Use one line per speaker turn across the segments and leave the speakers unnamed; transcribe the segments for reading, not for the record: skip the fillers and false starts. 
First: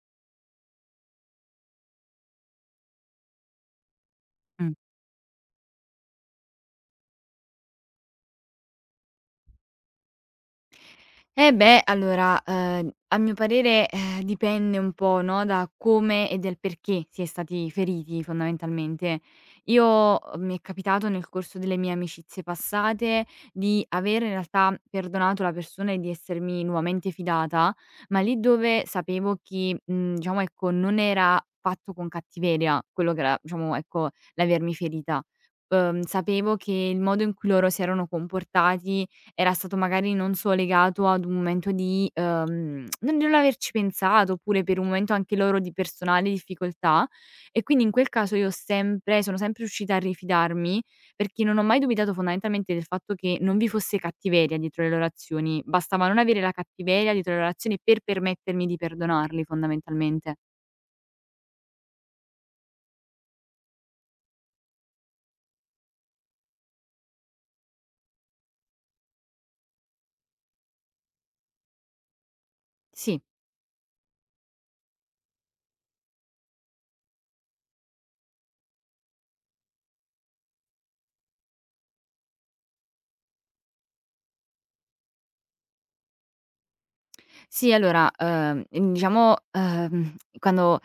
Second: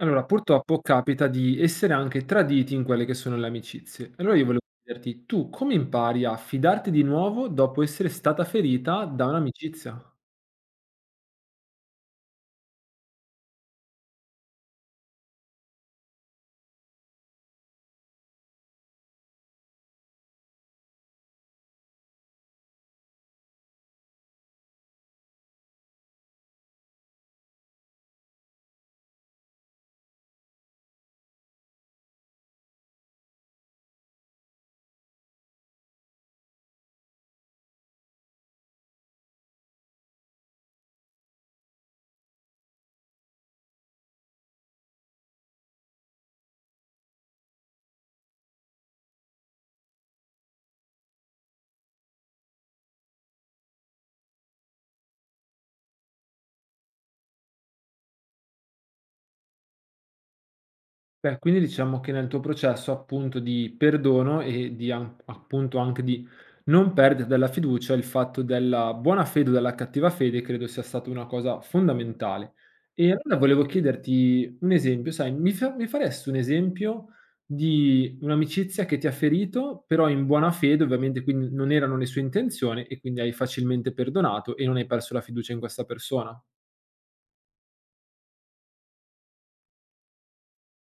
Allora, purtroppo capita di essere anche traditi in quelle che sono le amicizie. Allora io volevo
Mh.
chiederti, tu come impari a fidarti di nuovo dopo essere stata ferita da un'amicizia?
Allora, a mio parere, dipende un po', no, da come e del perché si è stati feriti fondamentalmente. Io mi è capitato nel corso delle mie amicizie passate di avere in realtà perdonato la persona e di essermi nuovamente fidata, ma lì dove sapevo chi, diciamo ecco, non era fatto con cattiveria quello che era, diciamo ecco, l'avermi ferita. Sapevo che il modo in cui loro si erano comportati era stato magari non so legato ad un momento di, non averci pensato, oppure per un momento anche loro di personale difficoltà, e quindi in quel caso io ho sempre sono sempre riuscita a rifidarmi, perché non ho mai dubitato fondamentalmente del fatto che non vi fosse cattiveria dietro le loro azioni. Bastava non avere la cattiveria dietro le loro azioni per permettermi di perdonarli fondamentalmente.
Beh, quindi diciamo che nel tuo processo, appunto, di perdono e anche di non perdita della fiducia, il fatto della buona fede o della cattiva fede credo sia stata una cosa fondamentale. E
Sì.
allora volevo chiederti un esempio, sai, mi faresti un esempio di un'amicizia che ti ha ferito, però in buona fede, ovviamente, quindi non erano le sue intenzioni e quindi hai facilmente perdonato e non hai perso la fiducia in questa persona?
Sì, allora, diciamo, quando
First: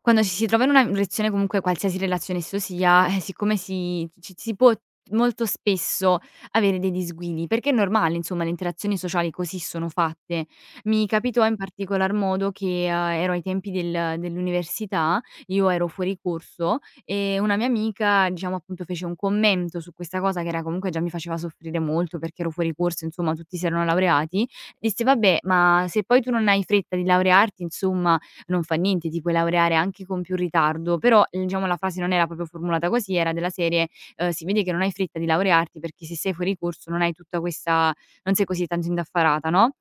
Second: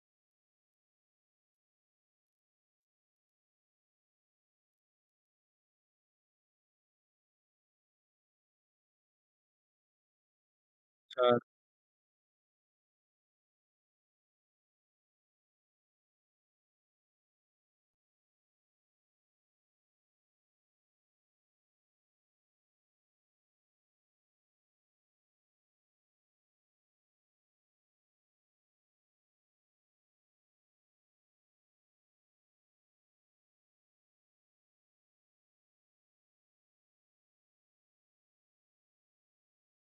quando ci si trova in una lezione, comunque qualsiasi relazione esso sia, siccome si ci si può molto spesso avere dei disguidi, perché è normale insomma, le interazioni sociali così sono fatte. Mi capitò in particolar modo che, ero ai tempi dell'università, io ero fuori corso e una mia amica, diciamo appunto, fece un commento su questa cosa, che era comunque già mi faceva soffrire molto perché ero fuori corso, insomma tutti si erano laureati. Dissi: "Vabbè, ma se poi tu non hai fretta di laurearti, insomma, non fa niente, ti puoi laureare anche con più ritardo". Però, diciamo la frase non era proprio formulata così, era della serie, "Si vede che non hai fretta di laurearti perché se sei fuori corso non hai tutta questa, non sei così tanto indaffarata", no,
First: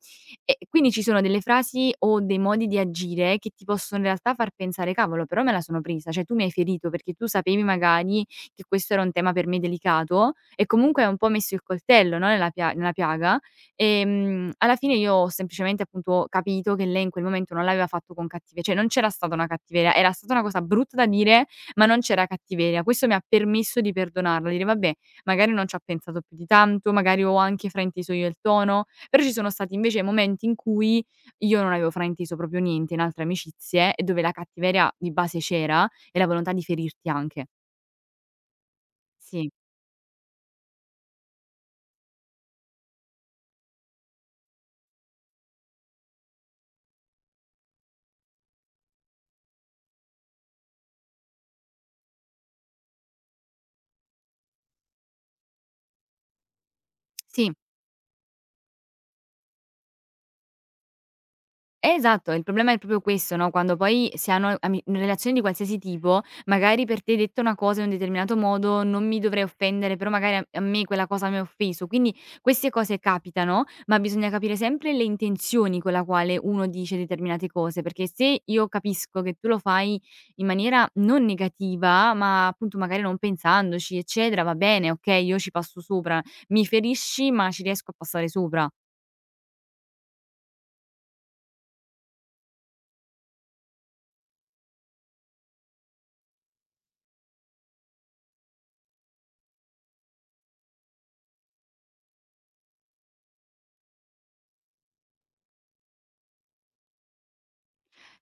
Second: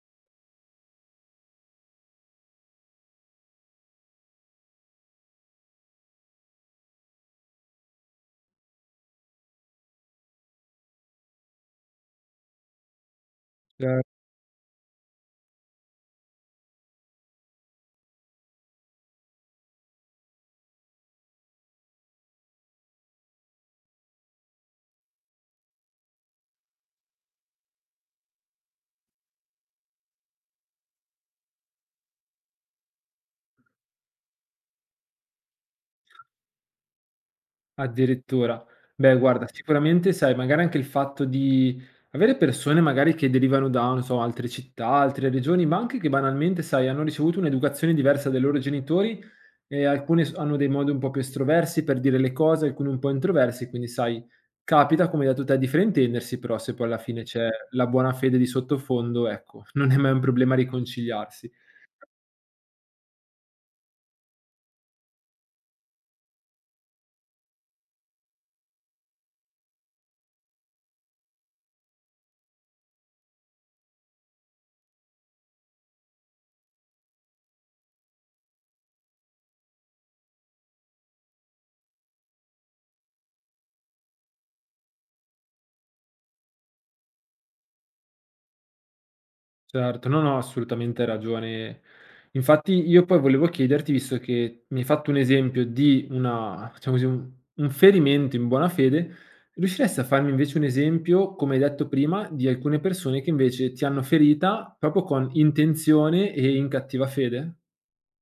e quindi ci sono delle frasi o dei modi di agire che ti possono in realtà far pensare: "Cavolo, però me la sono presa, cioè tu mi hai ferito perché tu sapevi magari che questo era un tema per me delicato e comunque hai un po' messo il coltello, no, nella piaga".
Cer
Alla fine io ho semplicemente, appunto, capito che lei in quel momento non l'aveva fatto con cattive cioè non c'era stata una cattiveria, era stata una cosa brutta da dire, ma non c'era cattiveria. Questo mi ha permesso di perdonarla, dire: "Vabbè, magari non ci ha pensato più di tanto, magari ho anche frainteso io il tono", però ci sono stati invece momenti in cui io non avevo frainteso proprio niente in altre amicizie, e dove la cattiveria di base c'era e la volontà di ferirti anche.
Addirittura. Beh, guarda,
Sì,
sicuramente sai, magari anche il fatto di avere persone magari che derivano da, non so, altre città, altre regioni, ma anche che banalmente, sai, hanno ricevuto un'educazione diversa dai loro genitori e hanno dei modi un po' più estroversi per dire le cose, alcune un po' introversi, quindi sai, capita, come hai detto te, di fraintendersi, però se poi alla fine c'è
sì.
la buona fede di sottofondo, ecco, non è mai un problema riconciliarsi.
Esatto, il problema è proprio questo, no, quando poi si hanno ami relazioni di qualsiasi tipo, magari per te detta una cosa in un determinato modo non mi dovrei offendere, però magari a me quella cosa mi ha offeso. Quindi queste cose capitano, ma bisogna capire sempre le intenzioni con la quale uno dice determinate cose, perché se io capisco che tu lo fai in maniera non negativa, ma appunto magari non pensandoci, eccetera, va bene, okay, io ci passo sopra. Mi ferisci, ma ci riesco a passare sopra.
Certo, no, no, assolutamente hai ragione. Infatti io poi volevo chiederti, visto che mi hai fatto un esempio di una diciamo così, un ferimento in buona fede, riusciresti a farmi invece un esempio, come hai detto prima, di alcune persone che invece ti hanno ferita proprio con intenzione e in cattiva fede?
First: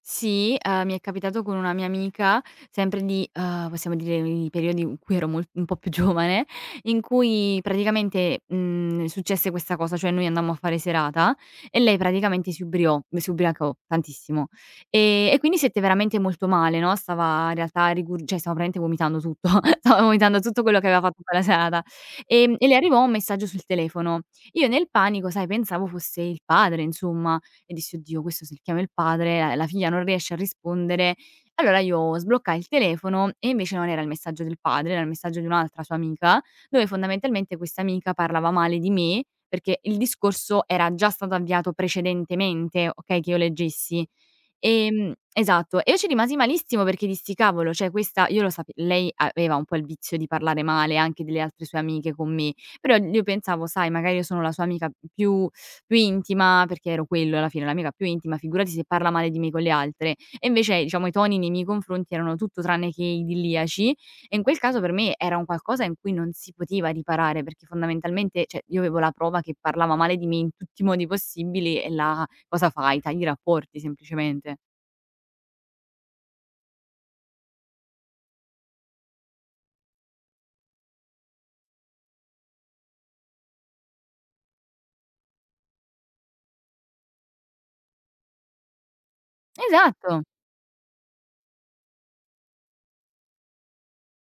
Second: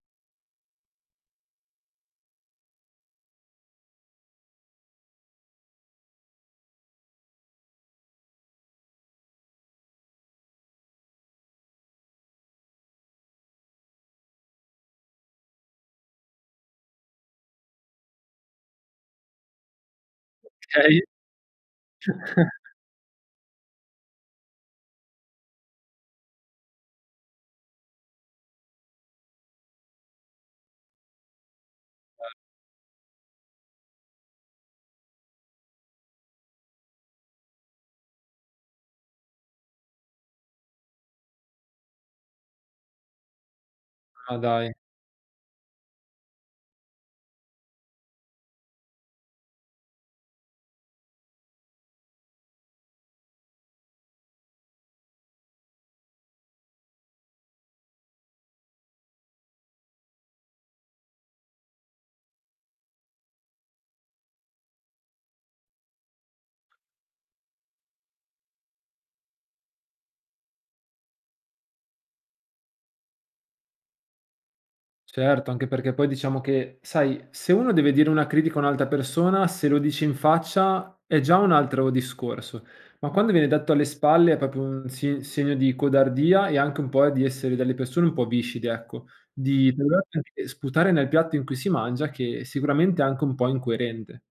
Sì, mi è capitato con una mia amica, sempre di possiamo dire di periodi in cui ero mol un po' più giovane, in cui praticamente, successe questa cosa, cioè noi andammo a fare serata e lei praticamente si ubriacò tantissimo. E quindi stette veramente molto male, no, stava in realtà rigur cioè stava praticamente vomitando tutto, stava vomitando tutto quello che aveva
Okay.
fatto quella serata. E le arrivò un messaggio sul telefono. Io nel panico, sai, pensavo fosse il padre insomma, e dissi: "Oddio, questo se l chiamo il padre, la figlia non riesce a rispondere". Allora io sbloccai il telefono e invece non era il messaggio del padre, era il messaggio di un'altra sua amica, dove fondamentalmente questa amica parlava male di me, perché il discorso era già stato avviato precedentemente, okay, che io leggessi.
Ma dai.
Esatto. E io ci rimasi malissimo perché dissi: "Cavolo, cioè questa", io lo sape lei aveva un po' il vizio di parlare male anche delle altre sue amiche con me, però io pensavo: "Sai, magari io sono la sua amica più intima", perché ero quello alla fine, l'amica più intima, figurati se parla male di me con le altre. E invece, diciamo, i toni nei miei confronti erano tutto tranne che idilliaci, e in quel caso per me era un qualcosa in cui non si poteva riparare, perché fondamentalmente, cioè, io avevo la prova che parlava male di me in tutti i modi possibili e la cosa fai? Tagli i rapporti semplicemente.
Certo, anche perché poi diciamo che, sai, se uno deve dire una critica a un'altra persona, se lo dici in faccia è già un altro discorso, ma quando viene detto alle spalle è proprio un segno di codardia e anche un po' di essere delle persone un po' viscide, ecco, di dover
Esatto.
anche sputare nel piatto in cui si mangia, che sicuramente è anche un po' incoerente.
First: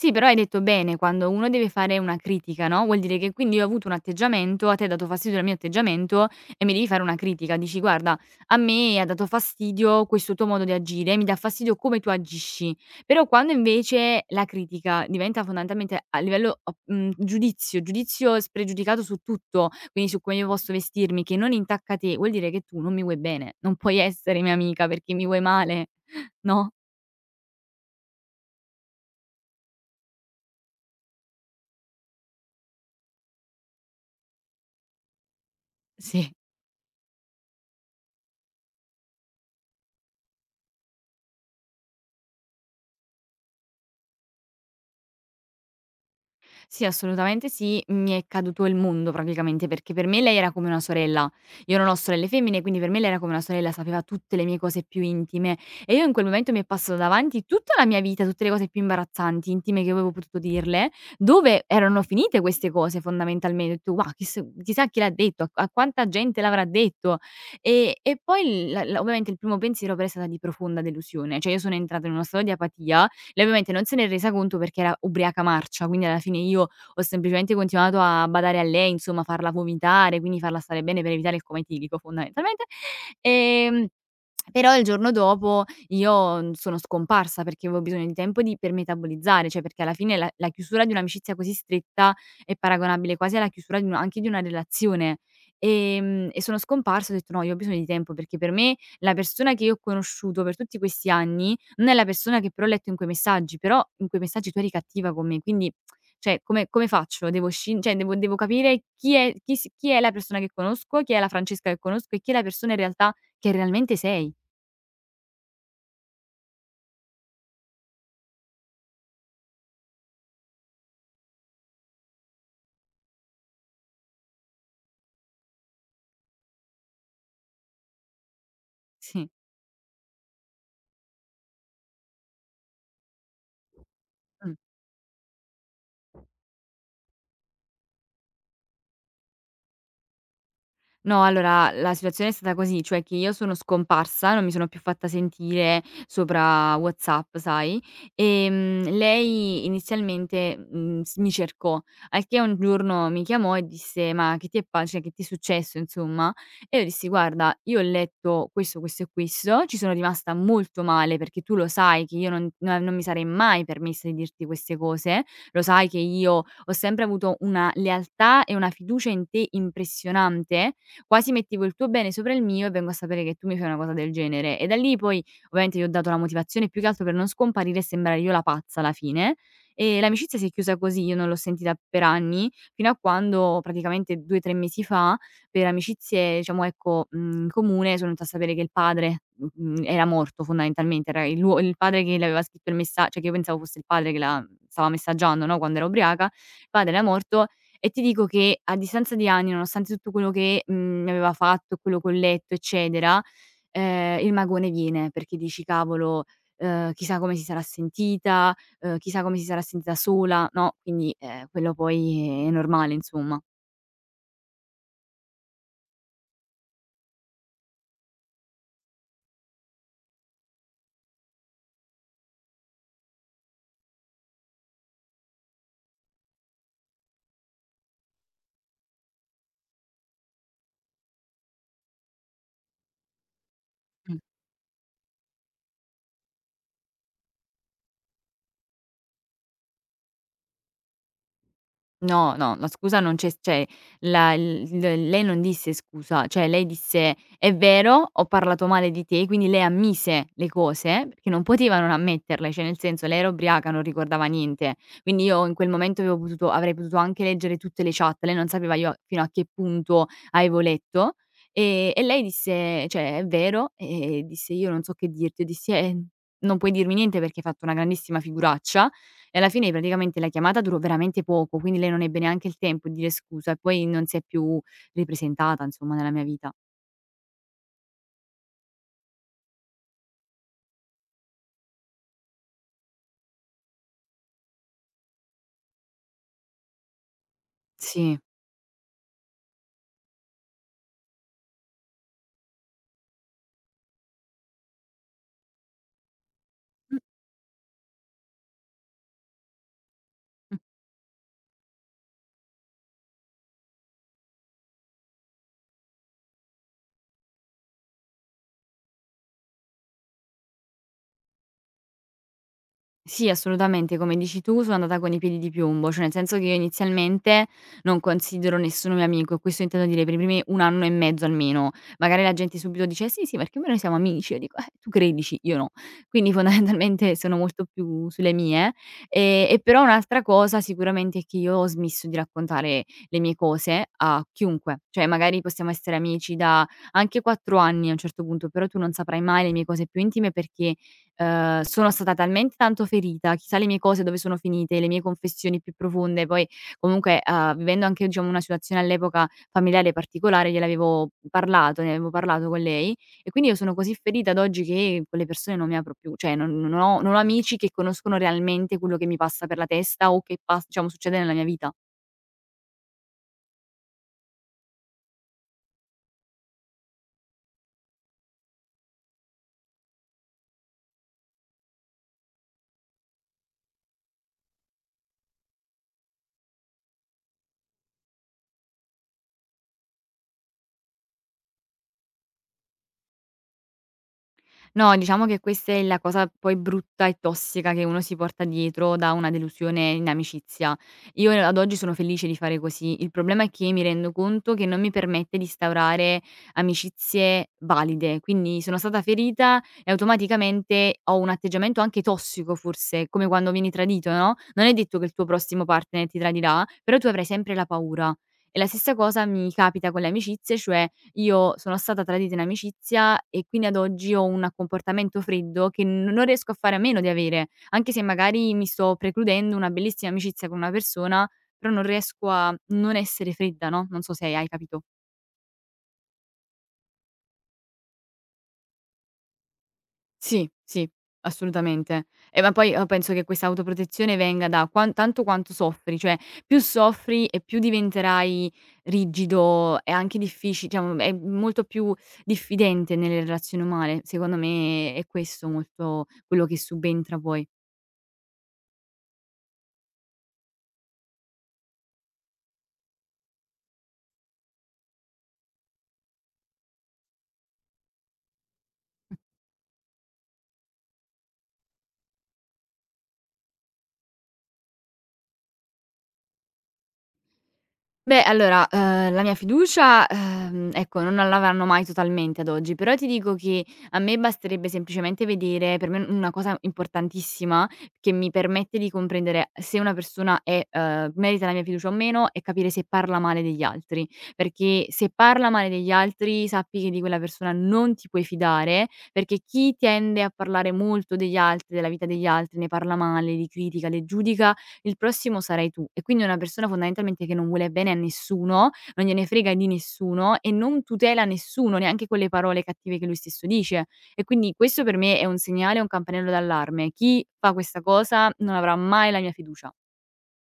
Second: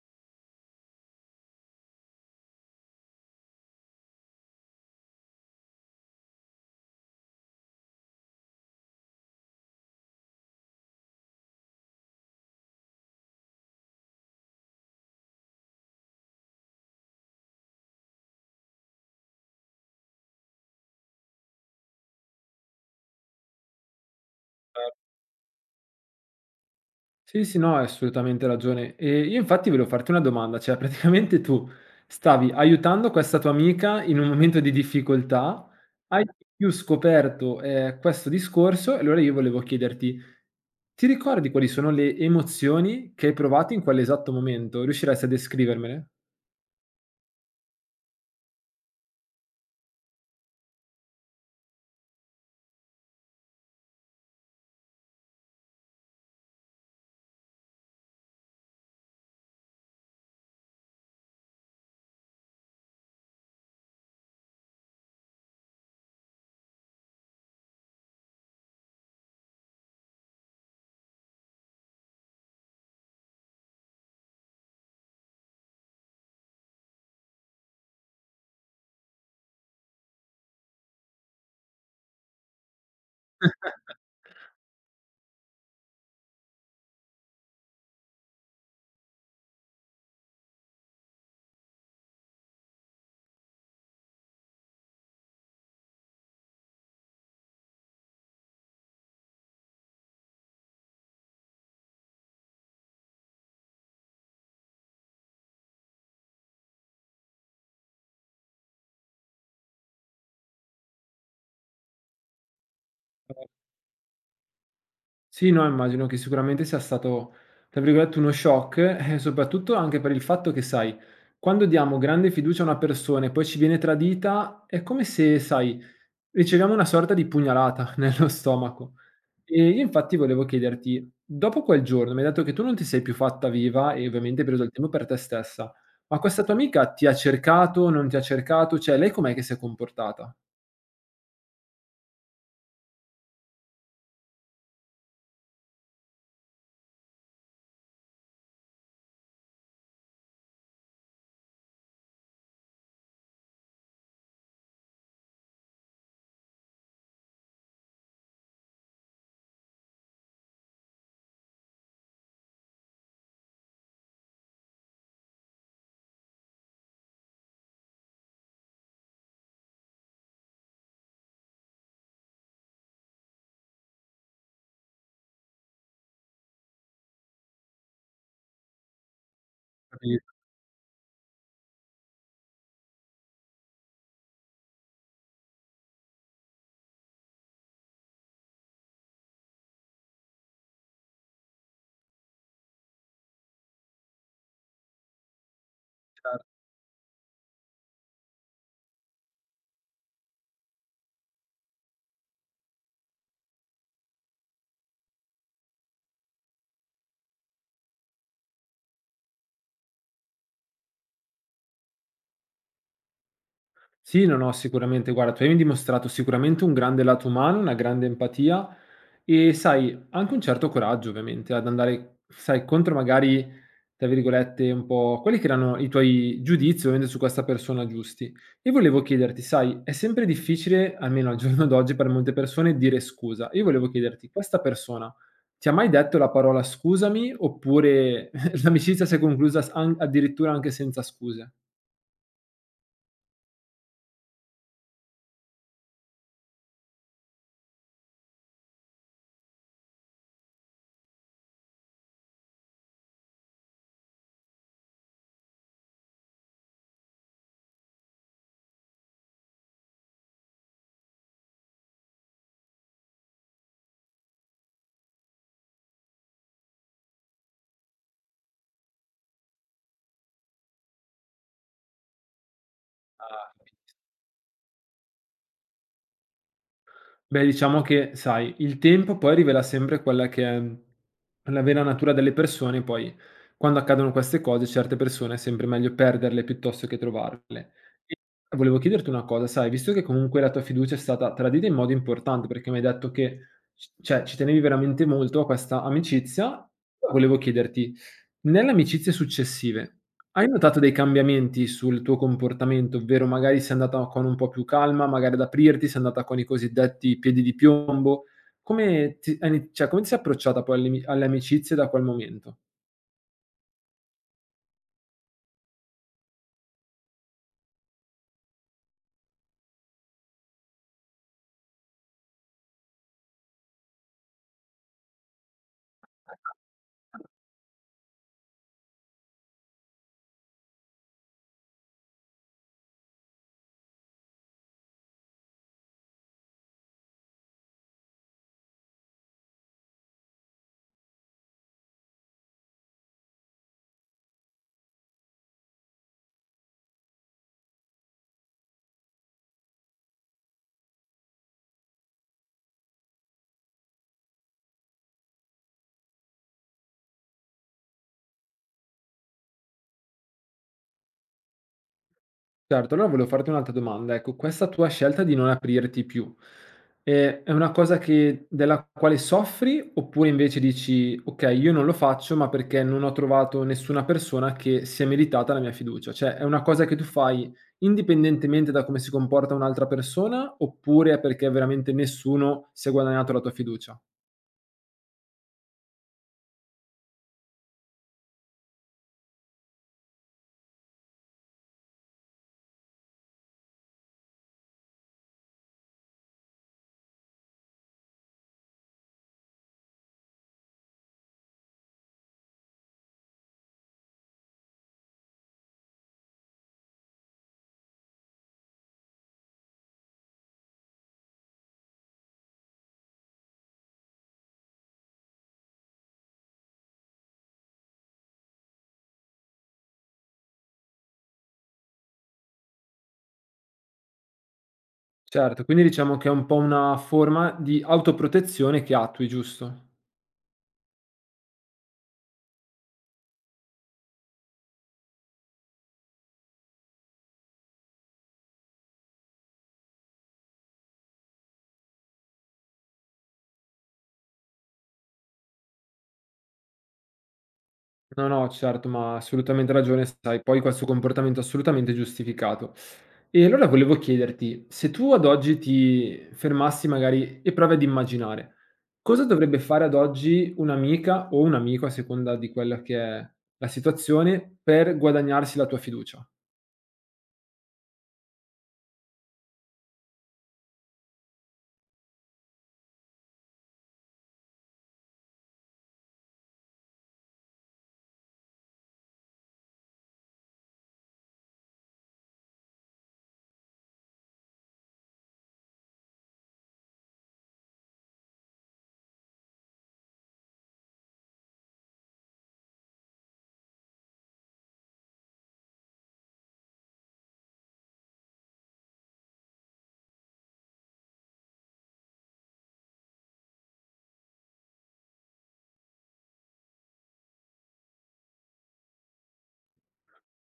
Sì, però hai detto bene, quando uno deve fare una critica, no, vuol dire che quindi io ho avuto un atteggiamento, a te ha dato fastidio il mio atteggiamento e mi devi fare una critica. Dici: "Guarda, a me ha dato fastidio questo tuo modo di agire, mi dà fastidio come tu agisci". Però quando invece la critica diventa fondamentalmente a livello giudizio, giudizio spregiudicato su tutto, quindi su come io posso vestirmi, che non intacca te, vuol dire che tu non mi vuoi bene, non puoi essere mia amica perché mi vuoi male, no?
Sì, sì, no, hai assolutamente ragione. E io infatti volevo farti una domanda, cioè praticamente tu stavi aiutando questa tua amica in un momento di difficoltà, hai
Sì.
più scoperto, questo discorso e allora io volevo chiederti: ti ricordi quali sono le emozioni che hai provato in quell'esatto momento? Riusciresti a descrivermele?
Sì, assolutamente sì, mi è caduto il mondo praticamente, perché per me lei era come una sorella. Io non ho sorelle femmine, quindi per me lei era come una sorella, sapeva tutte le mie cose più intime, e io in quel momento mi è passato davanti tutta la mia vita, tutte le cose più imbarazzanti, intime che avevo potuto dirle, dove erano finite queste cose fondamentalmente. Ho detto: "Wow, chissà chi l'ha detto, a quanta gente l'avrà detto". E poi il la la ovviamente il primo pensiero però è stata di profonda delusione, cioè io sono entrata in uno stato di apatia. Lei ovviamente non se n'è resa conto perché era ubriaca marcia, quindi alla fine io ho semplicemente continuato a badare a lei, insomma farla vomitare, quindi farla stare bene per evitare il coma etilico fondamentalmente. Ehm, Però il giorno dopo io, sono scomparsa perché avevo bisogno di tempo di per metabolizzare, cioè perché alla fine la chiusura di un'amicizia così stretta è paragonabile quasi alla chiusura di una, anche di una relazione. E sono scomparsa, ho detto: "No, io ho bisogno di tempo", perché per me la persona che io ho conosciuto per tutti questi anni non è la persona che però ha letto in quei messaggi, però in quei messaggi tu eri cattiva con me, quindi cioè come faccio? Devo scin cioè devo devo capire chi è la persona che conosco, chi è la Francesca che conosco e chi è la persona in realtà che realmente sei.
Sì, no, immagino che sicuramente sia stato, tra virgolette, "uno shock", soprattutto anche per il fatto che, sai, quando diamo grande fiducia a una persona e poi ci viene tradita, è come se, sai, riceviamo una sorta di pugnalata nello stomaco.
Sì,
E io infatti volevo chiederti, dopo quel giorno mi hai detto che tu non ti sei più fatta viva e ovviamente hai
mh.
preso il tempo per te stessa, ma questa tua amica ti ha cercato, non ti ha cercato? Cioè, lei com'è che si è comportata?
No, allora la situazione è stata così, cioè che io sono scomparsa, non mi sono più fatta sentire sopra WhatsApp, sai, lei inizialmente, mhmm, s mi cercò, al che un giorno mi chiamò e disse: "Ma che ti è pa cioè che ti è successo insomma?" E io dissi: "Guarda, io ho letto questo, questo e questo, ci sono rimasta molto male perché tu lo sai che io non mi sarei mai permessa di dirti queste cose, lo sai che io ho sempre avuto una lealtà e una fiducia in te impressionante, quasi mettevo il tuo bene sopra il mio e vengo a sapere che tu mi fai una cosa del genere. E da lì poi ovviamente gli ho dato la motivazione più che altro per non scomparire e sembrare io la pazza alla fine. E l'amicizia si è chiusa così, io non l'ho sentita per anni, fino a quando praticamente 2 o 3 mesi fa, per amicizie diciamo ecco, in comune sono venuta a sapere che il padre, era morto fondamentalmente, era il padre che le aveva scritto il messa cioè che io pensavo fosse il padre che la stava messaggiando, no, quando era ubriaca, il padre era morto. E ti dico che a distanza di anni, nonostante tutto quello che, mi aveva fatto, quello che ho letto, eccetera, il magone viene, perché dici: "Cavolo, chissà come si sarà sentita, chissà come si sarà sentita sola", no, quindi, quello poi è normale insomma.
Sì, no, no, sicuramente. Guarda, tu hai dimostrato sicuramente un grande lato umano, una grande empatia e sai, anche un certo coraggio ovviamente ad andare, sai, contro magari, tra virgolette, un po' quelli che erano i tuoi giudizi ovviamente su questa persona giusti. E volevo chiederti, sai, è sempre difficile, almeno al giorno d'oggi per molte persone, dire scusa. Io volevo chiederti, questa persona ti ha mai detto la parola scusami oppure l'amicizia si è conclusa addirittura anche senza scuse?
No, no, la scusa non c'è s cioè la il l lei non disse scusa, cioè lei disse: "È vero, ho parlato male di te", quindi lei ammise le cose, perché non poteva non ammetterle, cioè nel senso lei era ubriaca, non ricordava niente. Quindi io in quel momento avevo potuto avrei potuto anche leggere tutte le chat, lei non sapeva io fino a che punto avevo letto, e lei disse cioè: "È vero", e disse: "Io non so che dirti". Io dissi: non puoi dirmi niente perché hai fatto una grandissima figuraccia". E alla fine praticamente la chiamata durò veramente poco, quindi lei non ebbe neanche il tempo di dire scusa
Ah.
e poi non si è più ripresentata insomma nella mia vita.
Beh, diciamo che, sai, il tempo poi rivela sempre quella che è mhmm, la vera natura delle persone, poi quando accadono queste cose certe persone è sempre meglio perderle piuttosto che trovarle.
Sì.
E volevo chiederti una cosa, sai, visto che comunque la tua fiducia è stata tradita in modo importante, perché mi hai detto che c cioè ci tenevi veramente molto a questa amicizia,
Mh.
volevo chiederti nelle amicizie successive, hai notato dei cambiamenti sul tuo comportamento, ovvero magari sei andata con un po' più calma, magari ad aprirti, sei andata con i cosiddetti piedi di piombo. Come ti hai ini Cioè come ti sei approcciata poi alle amicizie da quel momento?
Sì, assolutamente, come dici tu sono andata con i piedi di piombo, cioè nel senso che io inizialmente non considero nessuno mio amico e questo intendo dire per i primi 1 anno e mezzo almeno. Magari la gente subito dice: "Eh" "Sì, sì, perché noi siamo amici." Io dico: tu credici, io no." Quindi fondamentalmente sono molto più sulle mie. E però un'altra cosa sicuramente è che io ho smesso di raccontare le mie cose a chiunque, cioè magari possiamo essere amici da anche 4 anni a un certo punto, però tu non saprai mai le mie cose più intime perché sono stata talmente tanto ferita, chissà le mie cose dove sono finite, le mie confessioni più profonde, poi comunque, vivendo anche diciamo una situazione all'epoca familiare particolare, gliel'avevo parlato, ne avevo parlato con lei e quindi io sono così ferita ad oggi che quelle persone non mi apro più, cioè non ho amici che conoscono realmente quello che mi passa per la testa o che pas diciamo succede nella mia vita.
Certo, allora volevo farti un'altra domanda. Ecco, questa tua scelta di non aprirti più, è una cosa che della quale soffri, oppure invece dici: "Okay, io non lo faccio, ma perché non ho trovato nessuna persona che sia meritata la mia fiducia." Cioè, è una cosa che tu fai indipendentemente da come si comporta un'altra persona, oppure è perché veramente nessuno si è guadagnato la tua fiducia?
No, diciamo che questa è la cosa poi brutta e tossica che uno si porta dietro da una delusione in amicizia. Io ad oggi sono felice di fare così. Il problema è che mi rendo conto che non mi permette di instaurare amicizie valide. Quindi sono stata ferita e automaticamente ho un atteggiamento anche tossico, forse, come quando vieni tradito, no? Non è detto che il tuo prossimo partner ti tradirà, però tu avrai sempre la paura. E la stessa cosa mi capita con le amicizie, cioè io sono stata tradita in amicizia e quindi ad oggi ho un comportamento freddo che n non riesco a fare a meno di avere, anche se magari mi sto precludendo una bellissima amicizia con una persona, però non riesco a non essere fredda, no, non so se hai capito.
Certo, quindi diciamo che è un po' una forma di autoprotezione che attui, giusto?
Sì, sì, assolutamente. E ma poi, penso che questa autoprotezione venga da quan tanto quanto soffri, cioè più soffri e più diventerai rigido e anche diffici cioè, mhmm, e molto più diffidente nelle relazioni umane. Secondo me è questo molto quello che subentra poi.
No, no, certo, ma assolutamente ragione, sai, poi questo comportamento è assolutamente giustificato. E allora volevo chiederti, se tu ad oggi ti fermassi magari e provi ad immaginare, cosa dovrebbe fare ad oggi un'amica o un amico, a seconda di quella che è la situazione, per guadagnarsi la tua fiducia?
Beh, allora, la mia fiducia, ecco, non l'avranno mai totalmente ad oggi, però ti dico che a me basterebbe semplicemente vedere per me una cosa importantissima, che mi permette di comprendere se una persona è merita la mia fiducia o meno, è capire se parla male degli altri. Perché se parla male degli altri, sappi che di quella persona non ti puoi fidare, perché chi tende a parlare molto degli altri, della vita degli altri, ne parla male, li critica, li giudica, il prossimo sarai tu. E quindi è una persona fondamentalmente che non vuole bene a nessuno, non gliene frega di nessuno e non tutela nessuno, neanche con le parole cattive che lui stesso dice. E quindi questo per me è un segnale, un campanello d'allarme. Chi fa questa cosa non avrà mai la mia fiducia.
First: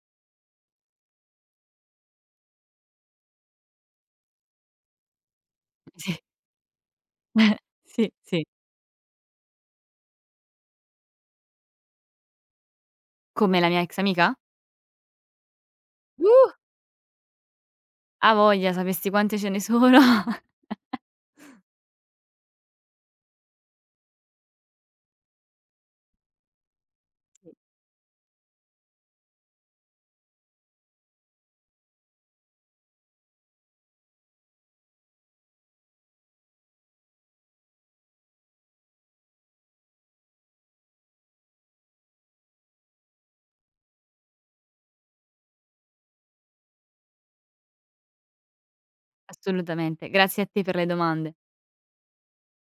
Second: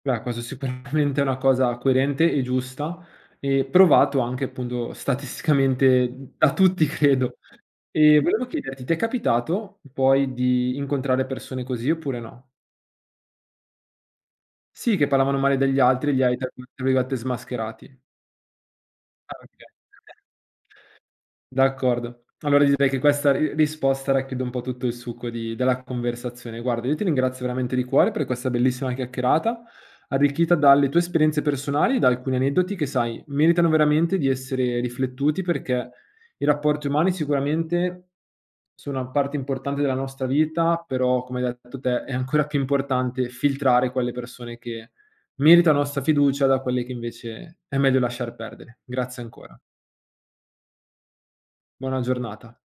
Beh, questo sicuramente è una cosa coerente e giusta e provato anche appunto statisticamente da tutti credo.
Sì,
E
sì, sì.
volevo chiederti, ti è capitato poi di incontrare persone così oppure no?
Come la mia ex amica?
Sì, che parlavano male degli altri e li hai tra
Uh!
virgolette "smascherati".
Ha voglia, sapessi
Ah,
quante ce ne
okay.
sono.
D'accordo. Allora direi che questa ri risposta racchiude un po' tutto il succo di della conversazione. Guarda, io ti ringrazio
Sì,
veramente di cuore per questa bellissima chiacchierata, arricchita dalle tue esperienze personali e da alcuni aneddoti che, sai, meritano veramente di essere riflettuti perché i rapporti umani sicuramente sono una parte importante della nostra vita, però come hai detto te è ancora più importante filtrare quelle persone che merita nostra fiducia da quelle che invece è meglio lasciar perdere. Grazie ancora.
assolutamente. Grazie a te per le domande.
Buona giornata.